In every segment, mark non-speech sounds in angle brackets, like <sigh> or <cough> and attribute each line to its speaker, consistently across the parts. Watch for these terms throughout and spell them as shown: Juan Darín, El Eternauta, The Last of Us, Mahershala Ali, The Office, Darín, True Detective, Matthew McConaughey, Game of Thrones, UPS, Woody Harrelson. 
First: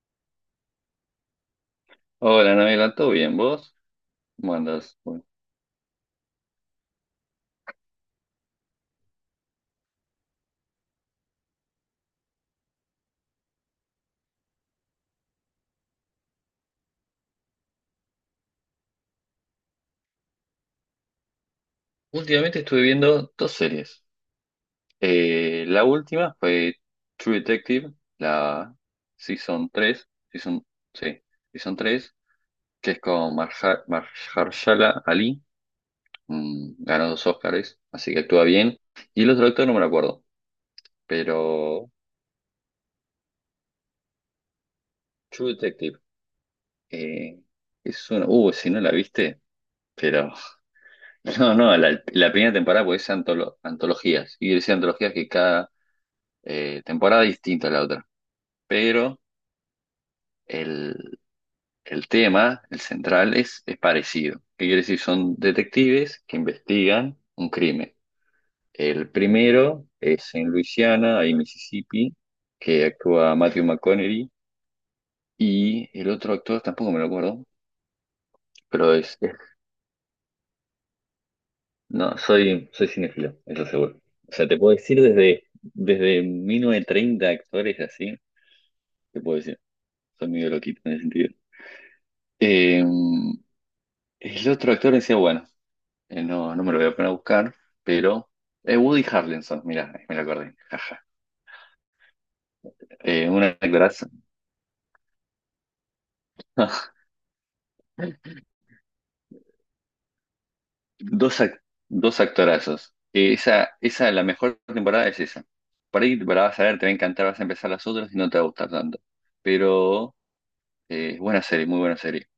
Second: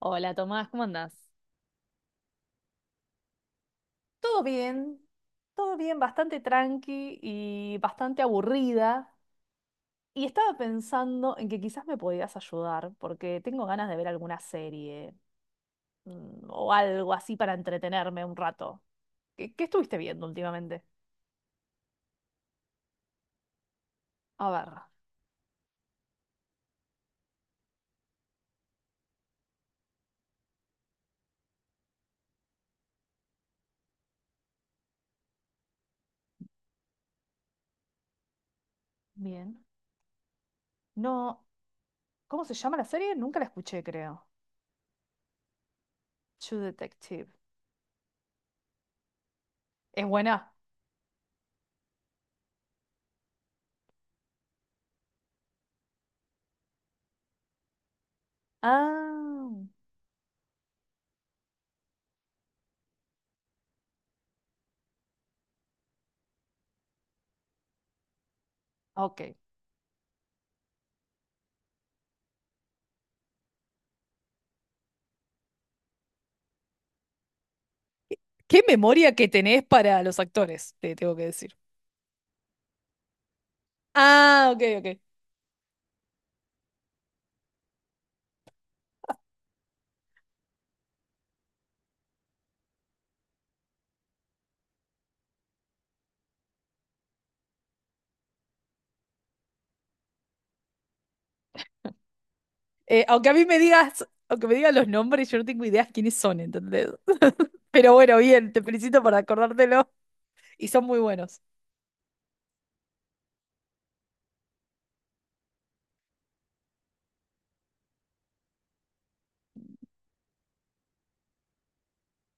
Speaker 1: Hola Tomás, ¿cómo andás?
Speaker 2: Hola, Nabila, ¿todo bien? ¿Vos?
Speaker 1: Todo
Speaker 2: ¿Cómo andás?
Speaker 1: bien,
Speaker 2: Bueno,
Speaker 1: todo bien, bastante tranqui y bastante aburrida. Y estaba pensando en que quizás me podías ayudar, porque tengo ganas de ver alguna serie o algo así para entretenerme un rato. ¿Qué estuviste viendo últimamente?
Speaker 2: últimamente estuve viendo dos series.
Speaker 1: A ver.
Speaker 2: La última fue True Detective, la Season 3, sí, Season 3, que es con Mahershala Ali, ganó dos Óscares, así que actúa bien. Y el otro
Speaker 1: Bien.
Speaker 2: actor no me lo acuerdo,
Speaker 1: No,
Speaker 2: pero
Speaker 1: ¿cómo se llama la serie? Nunca la escuché, creo.
Speaker 2: True Detective,
Speaker 1: True Detective.
Speaker 2: eh, es una... si no la viste,
Speaker 1: ¿Es
Speaker 2: pero... <laughs>
Speaker 1: buena?
Speaker 2: No, no, la primera temporada, pues es antologías. Y decía antologías que cada temporada distinta a la otra, pero
Speaker 1: Ah,
Speaker 2: el, el tema, el central, es parecido. ¿Qué quiere decir? Son detectives que investigan un crimen. El
Speaker 1: ok.
Speaker 2: primero es en Luisiana y Mississippi, que actúa Matthew McConaughey, y el otro actor tampoco me lo acuerdo,
Speaker 1: ¿Qué
Speaker 2: pero
Speaker 1: memoria que tenés para los actores? Te tengo que decir.
Speaker 2: no, soy cinéfilo, eso seguro. O sea,
Speaker 1: Ah,
Speaker 2: te
Speaker 1: ok,
Speaker 2: puedo
Speaker 1: ok.
Speaker 2: decir desde 1930 actores así, te puedo decir, soy medio loquito en ese sentido. Em, El otro actor decía, bueno, no, no me lo voy a poner a buscar, pero Woody Harrelson, mira, me lo acordé, jaja.
Speaker 1: Aunque
Speaker 2: Eh,
Speaker 1: a
Speaker 2: un
Speaker 1: mí me digas,
Speaker 2: actorazo.
Speaker 1: aunque me digas los nombres, yo no tengo idea quiénes son, ¿entendés?
Speaker 2: <laughs>
Speaker 1: <laughs> Pero bueno, bien, te felicito por acordártelo y son muy buenos.
Speaker 2: Dos dos actorazos. La mejor temporada es esa. Por ahí la vas a ver, te va a encantar, vas a empezar las otras y no te va a gustar tanto. Pero buena serie, muy buena serie.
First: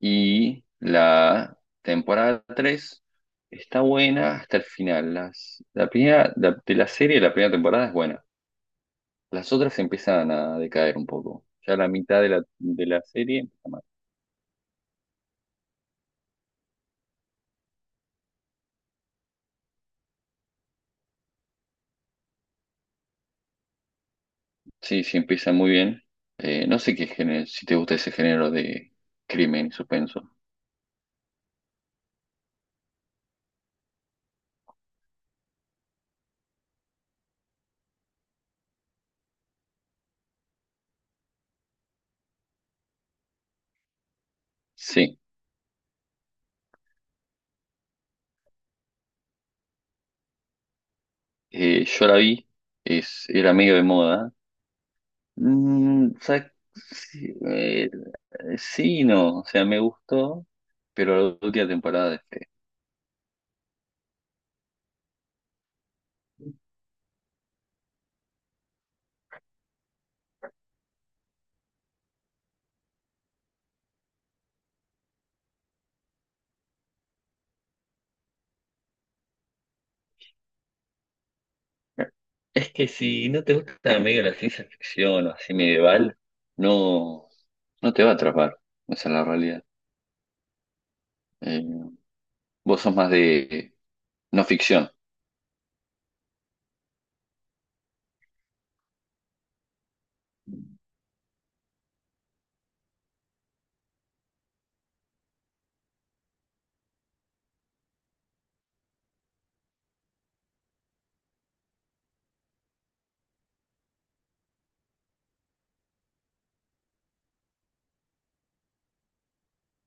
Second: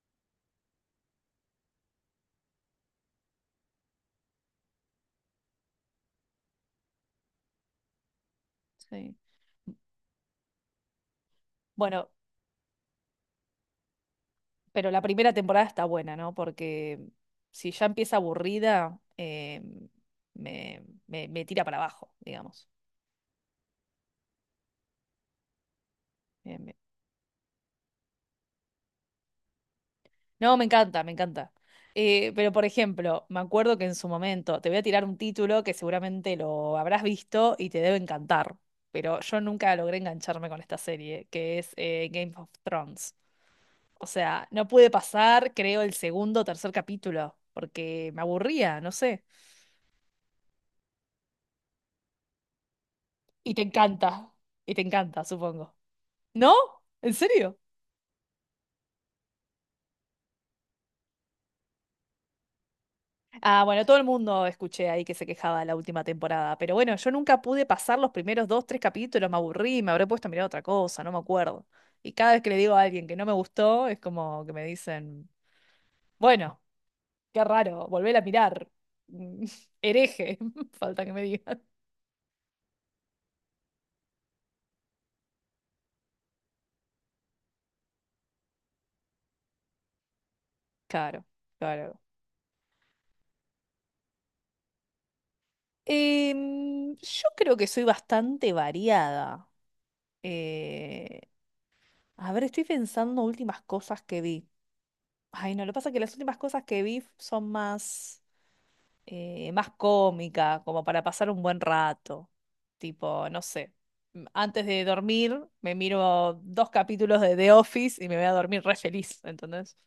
Speaker 2: Y la temporada 3 está buena hasta el final. Las, la primera, la- De la serie, la primera temporada es buena.
Speaker 1: Sí.
Speaker 2: Las otras empiezan a decaer un poco. Ya la
Speaker 1: Bueno,
Speaker 2: mitad de la serie empieza mal.
Speaker 1: pero la primera temporada está buena, ¿no? Porque si ya empieza aburrida, me tira para abajo, digamos.
Speaker 2: Sí, sí, empieza muy bien. No sé qué género, si te gusta ese género de crimen y suspenso.
Speaker 1: No, me encanta, me encanta. Pero por ejemplo, me acuerdo que en su momento te voy a tirar un título que seguramente lo habrás visto y te debe encantar, pero yo nunca logré engancharme con esta serie, que es Game of Thrones. O sea, no pude
Speaker 2: Sí,
Speaker 1: pasar, creo, el segundo o tercer capítulo, porque me aburría, no sé.
Speaker 2: yo la vi, es,
Speaker 1: Y
Speaker 2: era
Speaker 1: te
Speaker 2: medio de
Speaker 1: encanta,
Speaker 2: moda.
Speaker 1: y te encanta, supongo.
Speaker 2: Mm, o sea,
Speaker 1: ¿No? ¿En
Speaker 2: sí,
Speaker 1: serio?
Speaker 2: sí y no, o sea, me gustó, pero la última temporada dejé.
Speaker 1: Ah, bueno, todo el mundo escuché ahí que se quejaba de la última temporada, pero bueno, yo nunca pude pasar los primeros dos, tres capítulos, me aburrí, me habré puesto a mirar otra cosa, no me acuerdo. Y cada vez que le digo a alguien que no me gustó, es como que me dicen, bueno, qué raro, volver a mirar. Mm, <laughs> Hereje, <laughs> falta que me digan.
Speaker 2: Es que si no te gusta medio la ciencia ficción o así medieval, no, no te va a atrapar. Esa es la realidad.
Speaker 1: Claro,
Speaker 2: Eh,
Speaker 1: claro.
Speaker 2: vos sos más de no ficción.
Speaker 1: Yo creo que soy bastante variada. Eh, a ver, estoy pensando últimas cosas que vi. Ay, no, lo que pasa es que las últimas cosas que vi son más más cómica, como para pasar un buen rato. Tipo, no sé. Antes de dormir, me miro dos capítulos de The Office y me voy a dormir re feliz, ¿entendés?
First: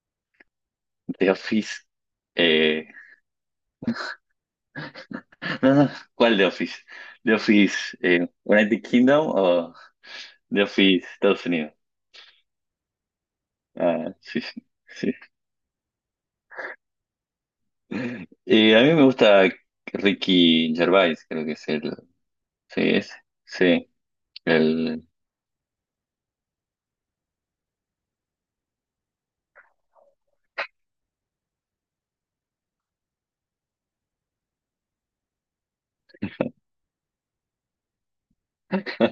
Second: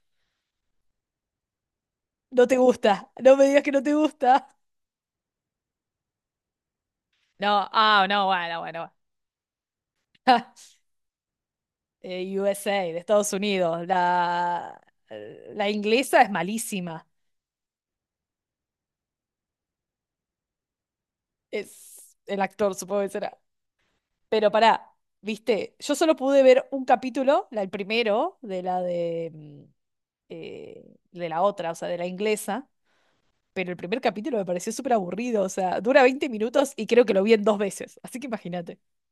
Speaker 2: The Office.
Speaker 1: No te
Speaker 2: Eh,
Speaker 1: gusta, no me digas que no te gusta.
Speaker 2: no, no, ¿cuál The Office? The
Speaker 1: No,
Speaker 2: Office
Speaker 1: ah, no, bueno,
Speaker 2: United
Speaker 1: bueno.
Speaker 2: Kingdom o
Speaker 1: bueno. <laughs>
Speaker 2: The Office Estados Unidos.
Speaker 1: USA, de Estados Unidos.
Speaker 2: Ah, sí, sí,
Speaker 1: La,
Speaker 2: sí.
Speaker 1: eh, la inglesa es malísima.
Speaker 2: A mí me gusta Ricky Gervais, creo que es el.
Speaker 1: Es el actor,
Speaker 2: Sí,
Speaker 1: supongo que
Speaker 2: es.
Speaker 1: será.
Speaker 2: Sí.
Speaker 1: Pero pará,
Speaker 2: El,
Speaker 1: viste, yo solo pude ver un capítulo, el primero, de la de eh, de la otra, o sea, de la inglesa, pero el primer capítulo me pareció súper aburrido, o sea, dura 20 minutos y creo que lo vi en dos veces, así que imagínate.
Speaker 2: <laughs>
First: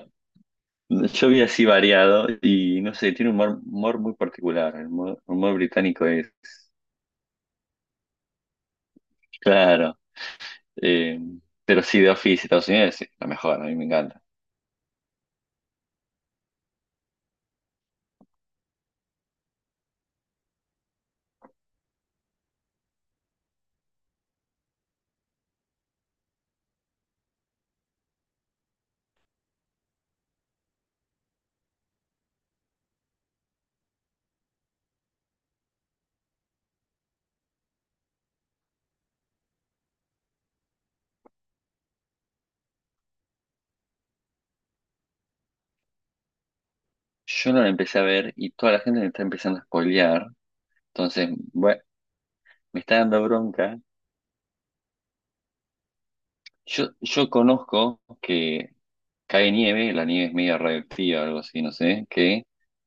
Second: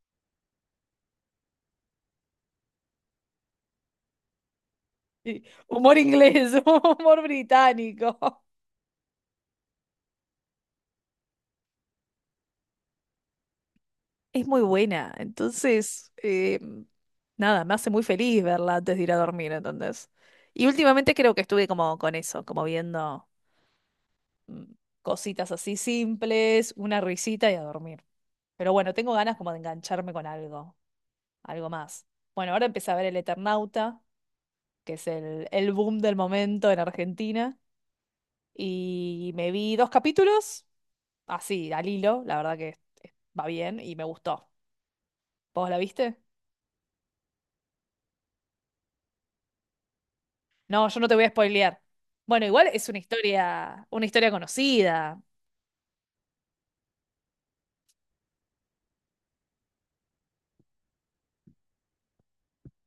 Speaker 2: yo vi así variado y no sé, tiene un humor, humor muy particular. El humor,
Speaker 1: Y
Speaker 2: humor
Speaker 1: humor
Speaker 2: británico es.
Speaker 1: inglés, <laughs> humor británico.
Speaker 2: Claro. eh, pero sí, The Office Estados Unidos es la mejor, a mí me encanta.
Speaker 1: Es muy buena, entonces, nada, me hace muy feliz verla antes de ir a dormir, entonces. Y últimamente creo que estuve como con eso, como viendo mm, cositas así simples, una risita y a dormir. Pero bueno, tengo ganas como de engancharme con algo, algo más. Bueno, ahora empecé a ver El Eternauta, que es el boom del momento en Argentina. Y me vi dos capítulos, así, al hilo, la verdad que va bien y me gustó. ¿Vos la viste?
Speaker 2: Yo no la empecé a ver y toda la gente me está empezando a spoilear.
Speaker 1: No, yo no te voy a
Speaker 2: Entonces,
Speaker 1: spoilear.
Speaker 2: bueno,
Speaker 1: Bueno, igual
Speaker 2: me
Speaker 1: es
Speaker 2: está dando bronca.
Speaker 1: una historia conocida.
Speaker 2: Yo conozco que cae nieve, la nieve es medio radioactiva, o algo así, no sé, que,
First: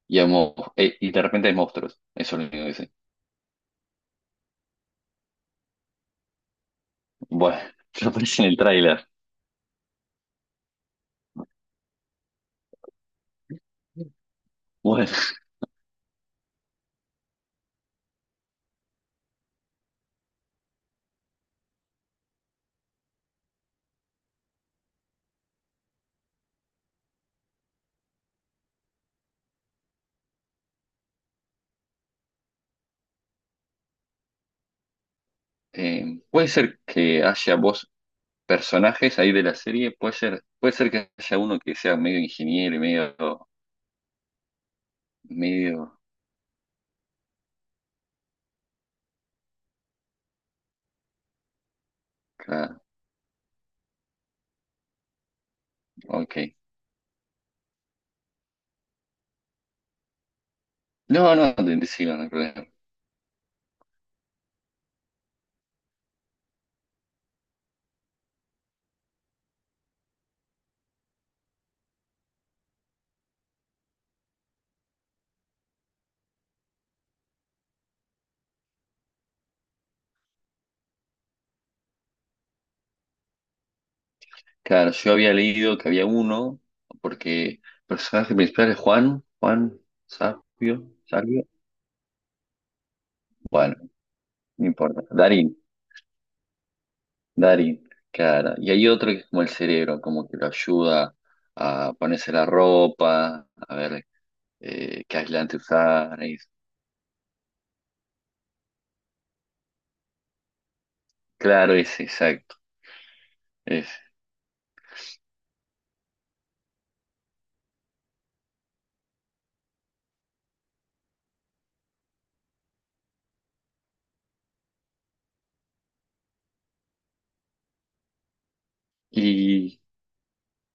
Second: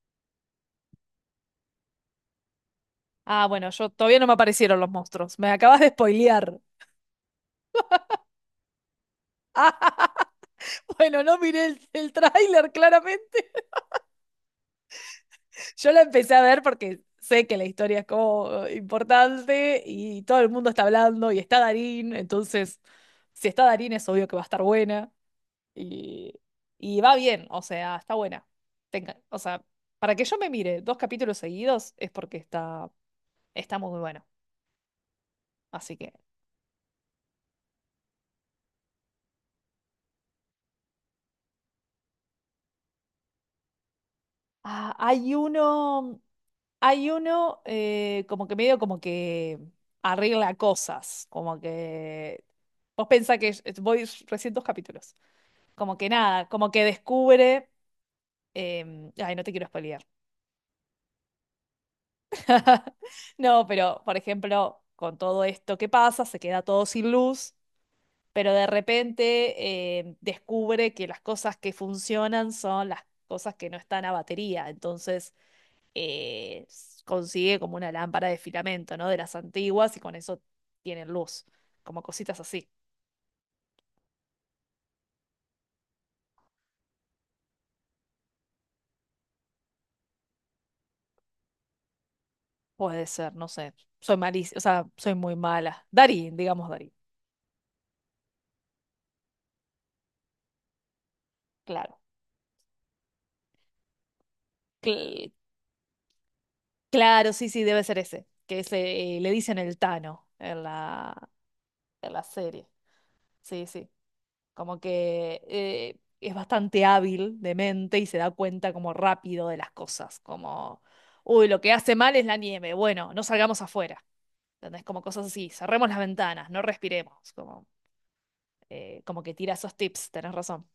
Speaker 2: y, y de repente hay monstruos. Eso es lo único que sé.
Speaker 1: Ah, bueno, yo todavía no me aparecieron los monstruos. Me acabas de spoilear. <laughs>
Speaker 2: Bueno, <laughs> eso aparece en el tráiler.
Speaker 1: Bueno, no miré el tráiler claramente.
Speaker 2: Bueno,
Speaker 1: Yo la empecé a ver porque sé que la historia es como importante y todo el mundo está hablando y está Darín, entonces si está Darín es obvio que va a estar buena. Y, y va bien, o sea, está buena. O sea, para que yo me mire dos capítulos seguidos es porque está, está muy bueno. Así que.
Speaker 2: puede ser que haya vos personajes ahí de la serie, puede ser que haya uno que sea medio ingeniero y medio,
Speaker 1: Ah, hay
Speaker 2: medio,
Speaker 1: uno. Hay uno como que medio como que arregla cosas. Como que.
Speaker 2: claro,
Speaker 1: Vos pensás que es- Voy recién dos capítulos. Como que
Speaker 2: ok.
Speaker 1: nada, como que descubre. Ay, no te quiero spoilear.
Speaker 2: No, no, te sigo, no hay problema.
Speaker 1: <laughs> No, pero por ejemplo, con todo esto que pasa, se queda todo sin luz. Pero de repente descubre que las cosas que funcionan son las cosas que no están a batería. Entonces consigue como una lámpara de filamento, ¿no? De las antiguas y con eso tienen luz, como cositas así.
Speaker 2: Claro, yo había leído que había uno, porque el personaje principal es Juan, Sabio,
Speaker 1: Puede ser, no sé.
Speaker 2: bueno,
Speaker 1: Soy malísima, o
Speaker 2: no
Speaker 1: sea,
Speaker 2: importa,
Speaker 1: soy muy
Speaker 2: Darín,
Speaker 1: mala. Darín, digamos Darín.
Speaker 2: Darín, claro. Y hay otro que es como el cerebro, como que lo ayuda a
Speaker 1: Claro.
Speaker 2: ponerse la ropa, a ver qué
Speaker 1: Cl-
Speaker 2: aislante usar.
Speaker 1: claro, sí, sí, debe ser ese, que ese, le dicen el Tano
Speaker 2: Claro, es
Speaker 1: en la
Speaker 2: exacto,
Speaker 1: serie. Sí,
Speaker 2: es.
Speaker 1: sí. Como que es bastante hábil de mente y se da cuenta como rápido de las cosas, como, uy, lo que hace mal es la nieve, bueno, no salgamos afuera, ¿entendés? Como cosas así, cerremos las ventanas, no respiremos, como, como que tira esos
Speaker 2: Y
Speaker 1: tips, tenés razón.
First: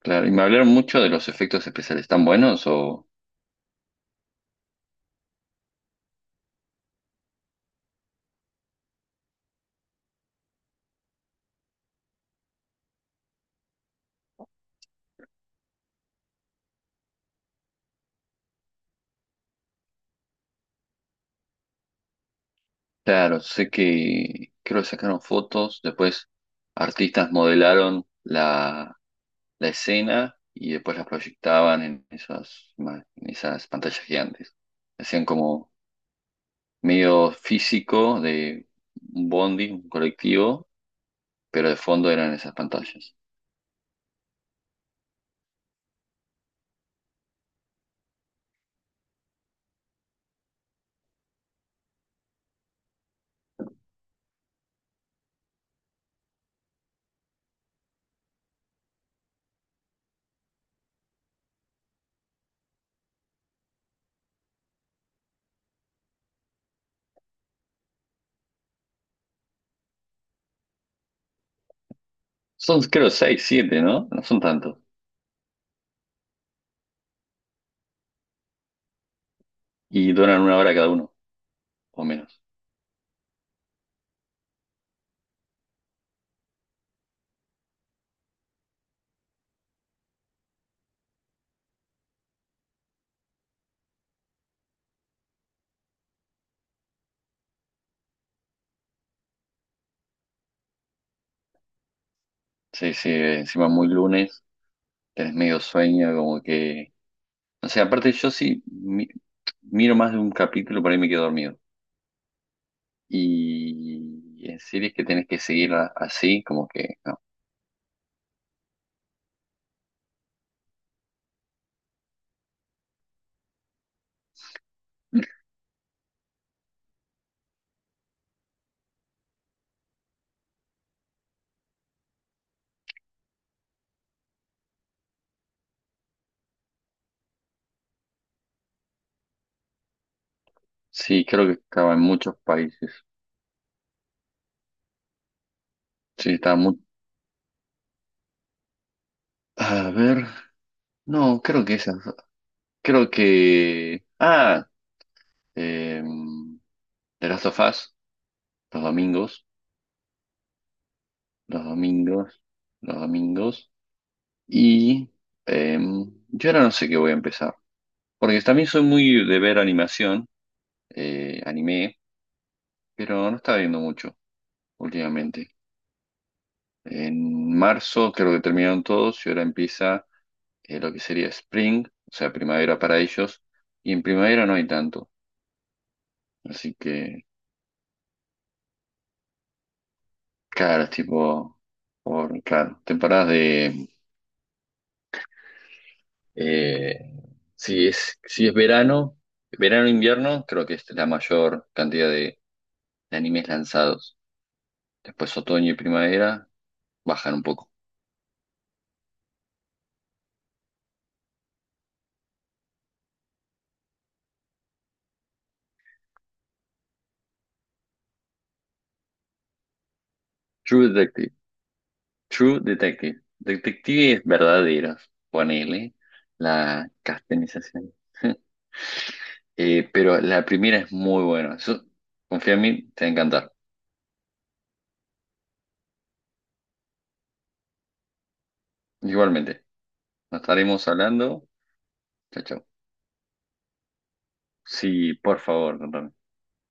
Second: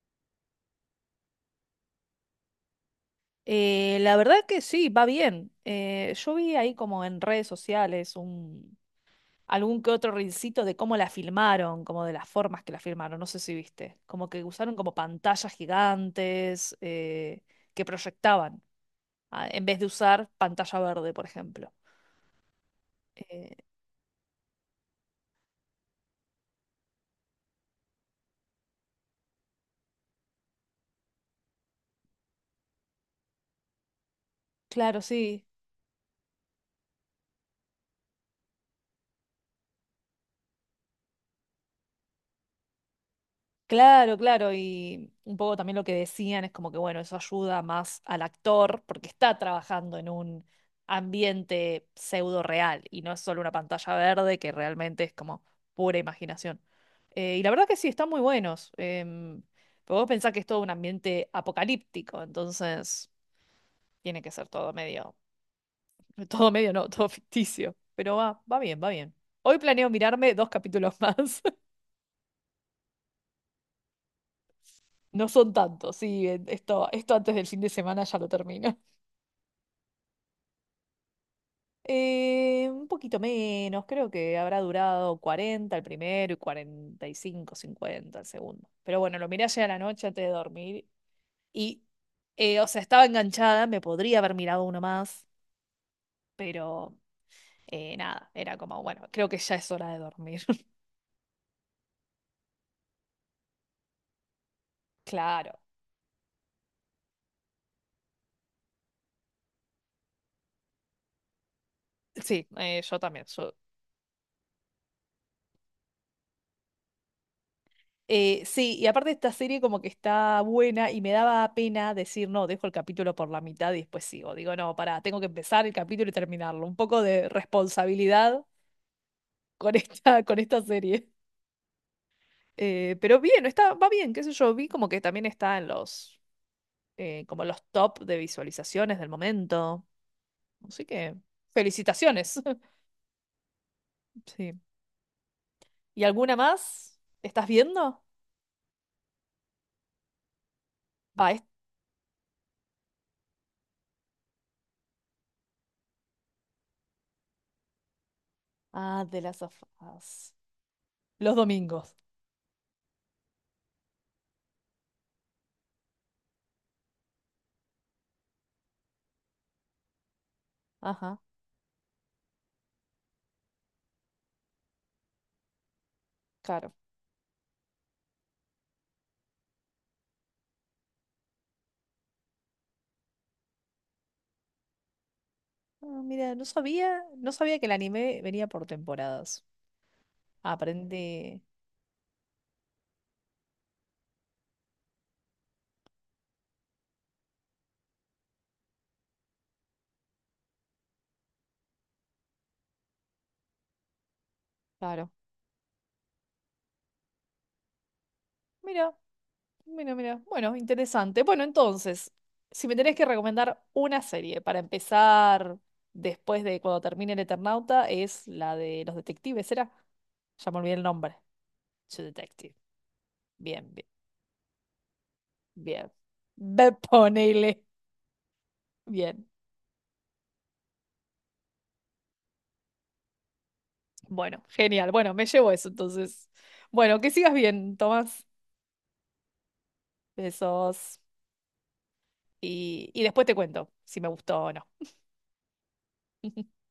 Speaker 2: claro, y me hablaron mucho de los efectos especiales, ¿están buenos? O,
Speaker 1: La verdad que sí, va bien. Yo vi ahí como en redes sociales algún que otro rincito de cómo la filmaron, como de las formas que la filmaron, no sé si viste, como que usaron como pantallas gigantes que proyectaban, en vez de usar pantalla verde, por ejemplo.
Speaker 2: claro,
Speaker 1: Eh,
Speaker 2: sé que creo que sacaron fotos, después artistas modelaron la escena y después las proyectaban en en esas pantallas gigantes.
Speaker 1: claro,
Speaker 2: Hacían
Speaker 1: sí,
Speaker 2: como medio físico de un bondi, un colectivo, pero de fondo eran esas pantallas.
Speaker 1: claro, claro, y un poco también lo que decían es como que, bueno, eso ayuda más al actor porque está trabajando en un ambiente pseudo real y no es solo una pantalla verde que realmente es como pura imaginación. Y la verdad que sí, están muy buenos. Pero vos pensás que es todo un ambiente apocalíptico, entonces tiene que ser todo medio, <laughs> todo medio no, todo ficticio. Pero va, va bien, va bien. Hoy planeo mirarme dos capítulos más. <laughs>
Speaker 2: Son creo seis, siete, ¿no? No son tantos.
Speaker 1: No son tantos, sí, esto, esto antes del fin de semana ya lo termino. <laughs>
Speaker 2: Y duran una hora cada uno, o menos.
Speaker 1: Un poquito menos, creo que habrá durado 40 el primero y 45 50 el segundo. Pero bueno, lo miré ayer a la noche antes de dormir. Y, o sea, estaba enganchada, me podría haber mirado uno más, pero nada, era como, bueno, creo que ya es hora de dormir. <laughs>
Speaker 2: Sí, sí, encima muy lunes, tenés medio
Speaker 1: Claro.
Speaker 2: sueño, como que... O sea, aparte yo miro más de un capítulo, por ahí me quedo dormido.
Speaker 1: Sí, yo también.
Speaker 2: Y en series que tenés que seguir así, como que... no.
Speaker 1: Sí, y aparte esta serie como que está buena y me daba pena decir, no, dejo el capítulo por la mitad y después sigo. Digo, no, pará, tengo que empezar el capítulo y terminarlo. Un poco de responsabilidad con esta, <laughs> con esta serie. Pero bien, está, va bien, qué sé yo, vi como que también está en los, como los top de visualizaciones del momento. Así que,
Speaker 2: Sí, creo que estaba en muchos
Speaker 1: felicitaciones. <laughs>
Speaker 2: países.
Speaker 1: Sí. ¿Y
Speaker 2: Sí,
Speaker 1: alguna
Speaker 2: estaba muy...
Speaker 1: más? ¿Estás viendo?
Speaker 2: A ver,
Speaker 1: Ah,
Speaker 2: no,
Speaker 1: es-
Speaker 2: creo que esas... Creo que... Ah, eh, The Last of Us, los
Speaker 1: ah, de las
Speaker 2: domingos,
Speaker 1: afas. Los
Speaker 2: los
Speaker 1: domingos.
Speaker 2: domingos, los domingos. Y eh, yo ahora no sé qué voy a empezar. Porque también soy muy de ver animación,
Speaker 1: Ajá,
Speaker 2: anime, pero no estaba viendo mucho últimamente.
Speaker 1: claro.
Speaker 2: En marzo creo que terminaron todos y ahora empieza... lo que sería spring, o sea, primavera para ellos, y en primavera no hay tanto.
Speaker 1: Ah, mira, no
Speaker 2: Así
Speaker 1: sabía,
Speaker 2: que,
Speaker 1: no sabía que el anime venía por temporadas.
Speaker 2: claro, es
Speaker 1: Aprendí.
Speaker 2: tipo, por, claro, temporadas de, eh, si es, si es verano, verano-invierno, creo que es la mayor cantidad de animes lanzados.
Speaker 1: Claro.
Speaker 2: Después otoño y primavera bajan un poco.
Speaker 1: Mira, mira, mira. Bueno, interesante. Bueno, entonces, si me tenés que recomendar una serie para empezar después de cuando termine el Eternauta, es la de los detectives, ¿era? Ya me olvidé el
Speaker 2: True
Speaker 1: nombre.
Speaker 2: Detective,
Speaker 1: True Detective.
Speaker 2: True Detective,
Speaker 1: Bien, bien.
Speaker 2: detectives verdaderos,
Speaker 1: Bien.
Speaker 2: ponele la
Speaker 1: Ponele.
Speaker 2: castanización. <laughs>
Speaker 1: Bien.
Speaker 2: Pero la primera es muy buena. Confía en mí, te va a encantar.
Speaker 1: Bueno, genial. Bueno, me llevo eso entonces. Bueno, que sigas bien, Tomás.
Speaker 2: Igualmente, nos estaremos
Speaker 1: Besos.
Speaker 2: hablando. Chao, chao.
Speaker 1: Y después te cuento si me gustó o no.
Speaker 2: Sí, por favor, contame.
Speaker 1: <laughs>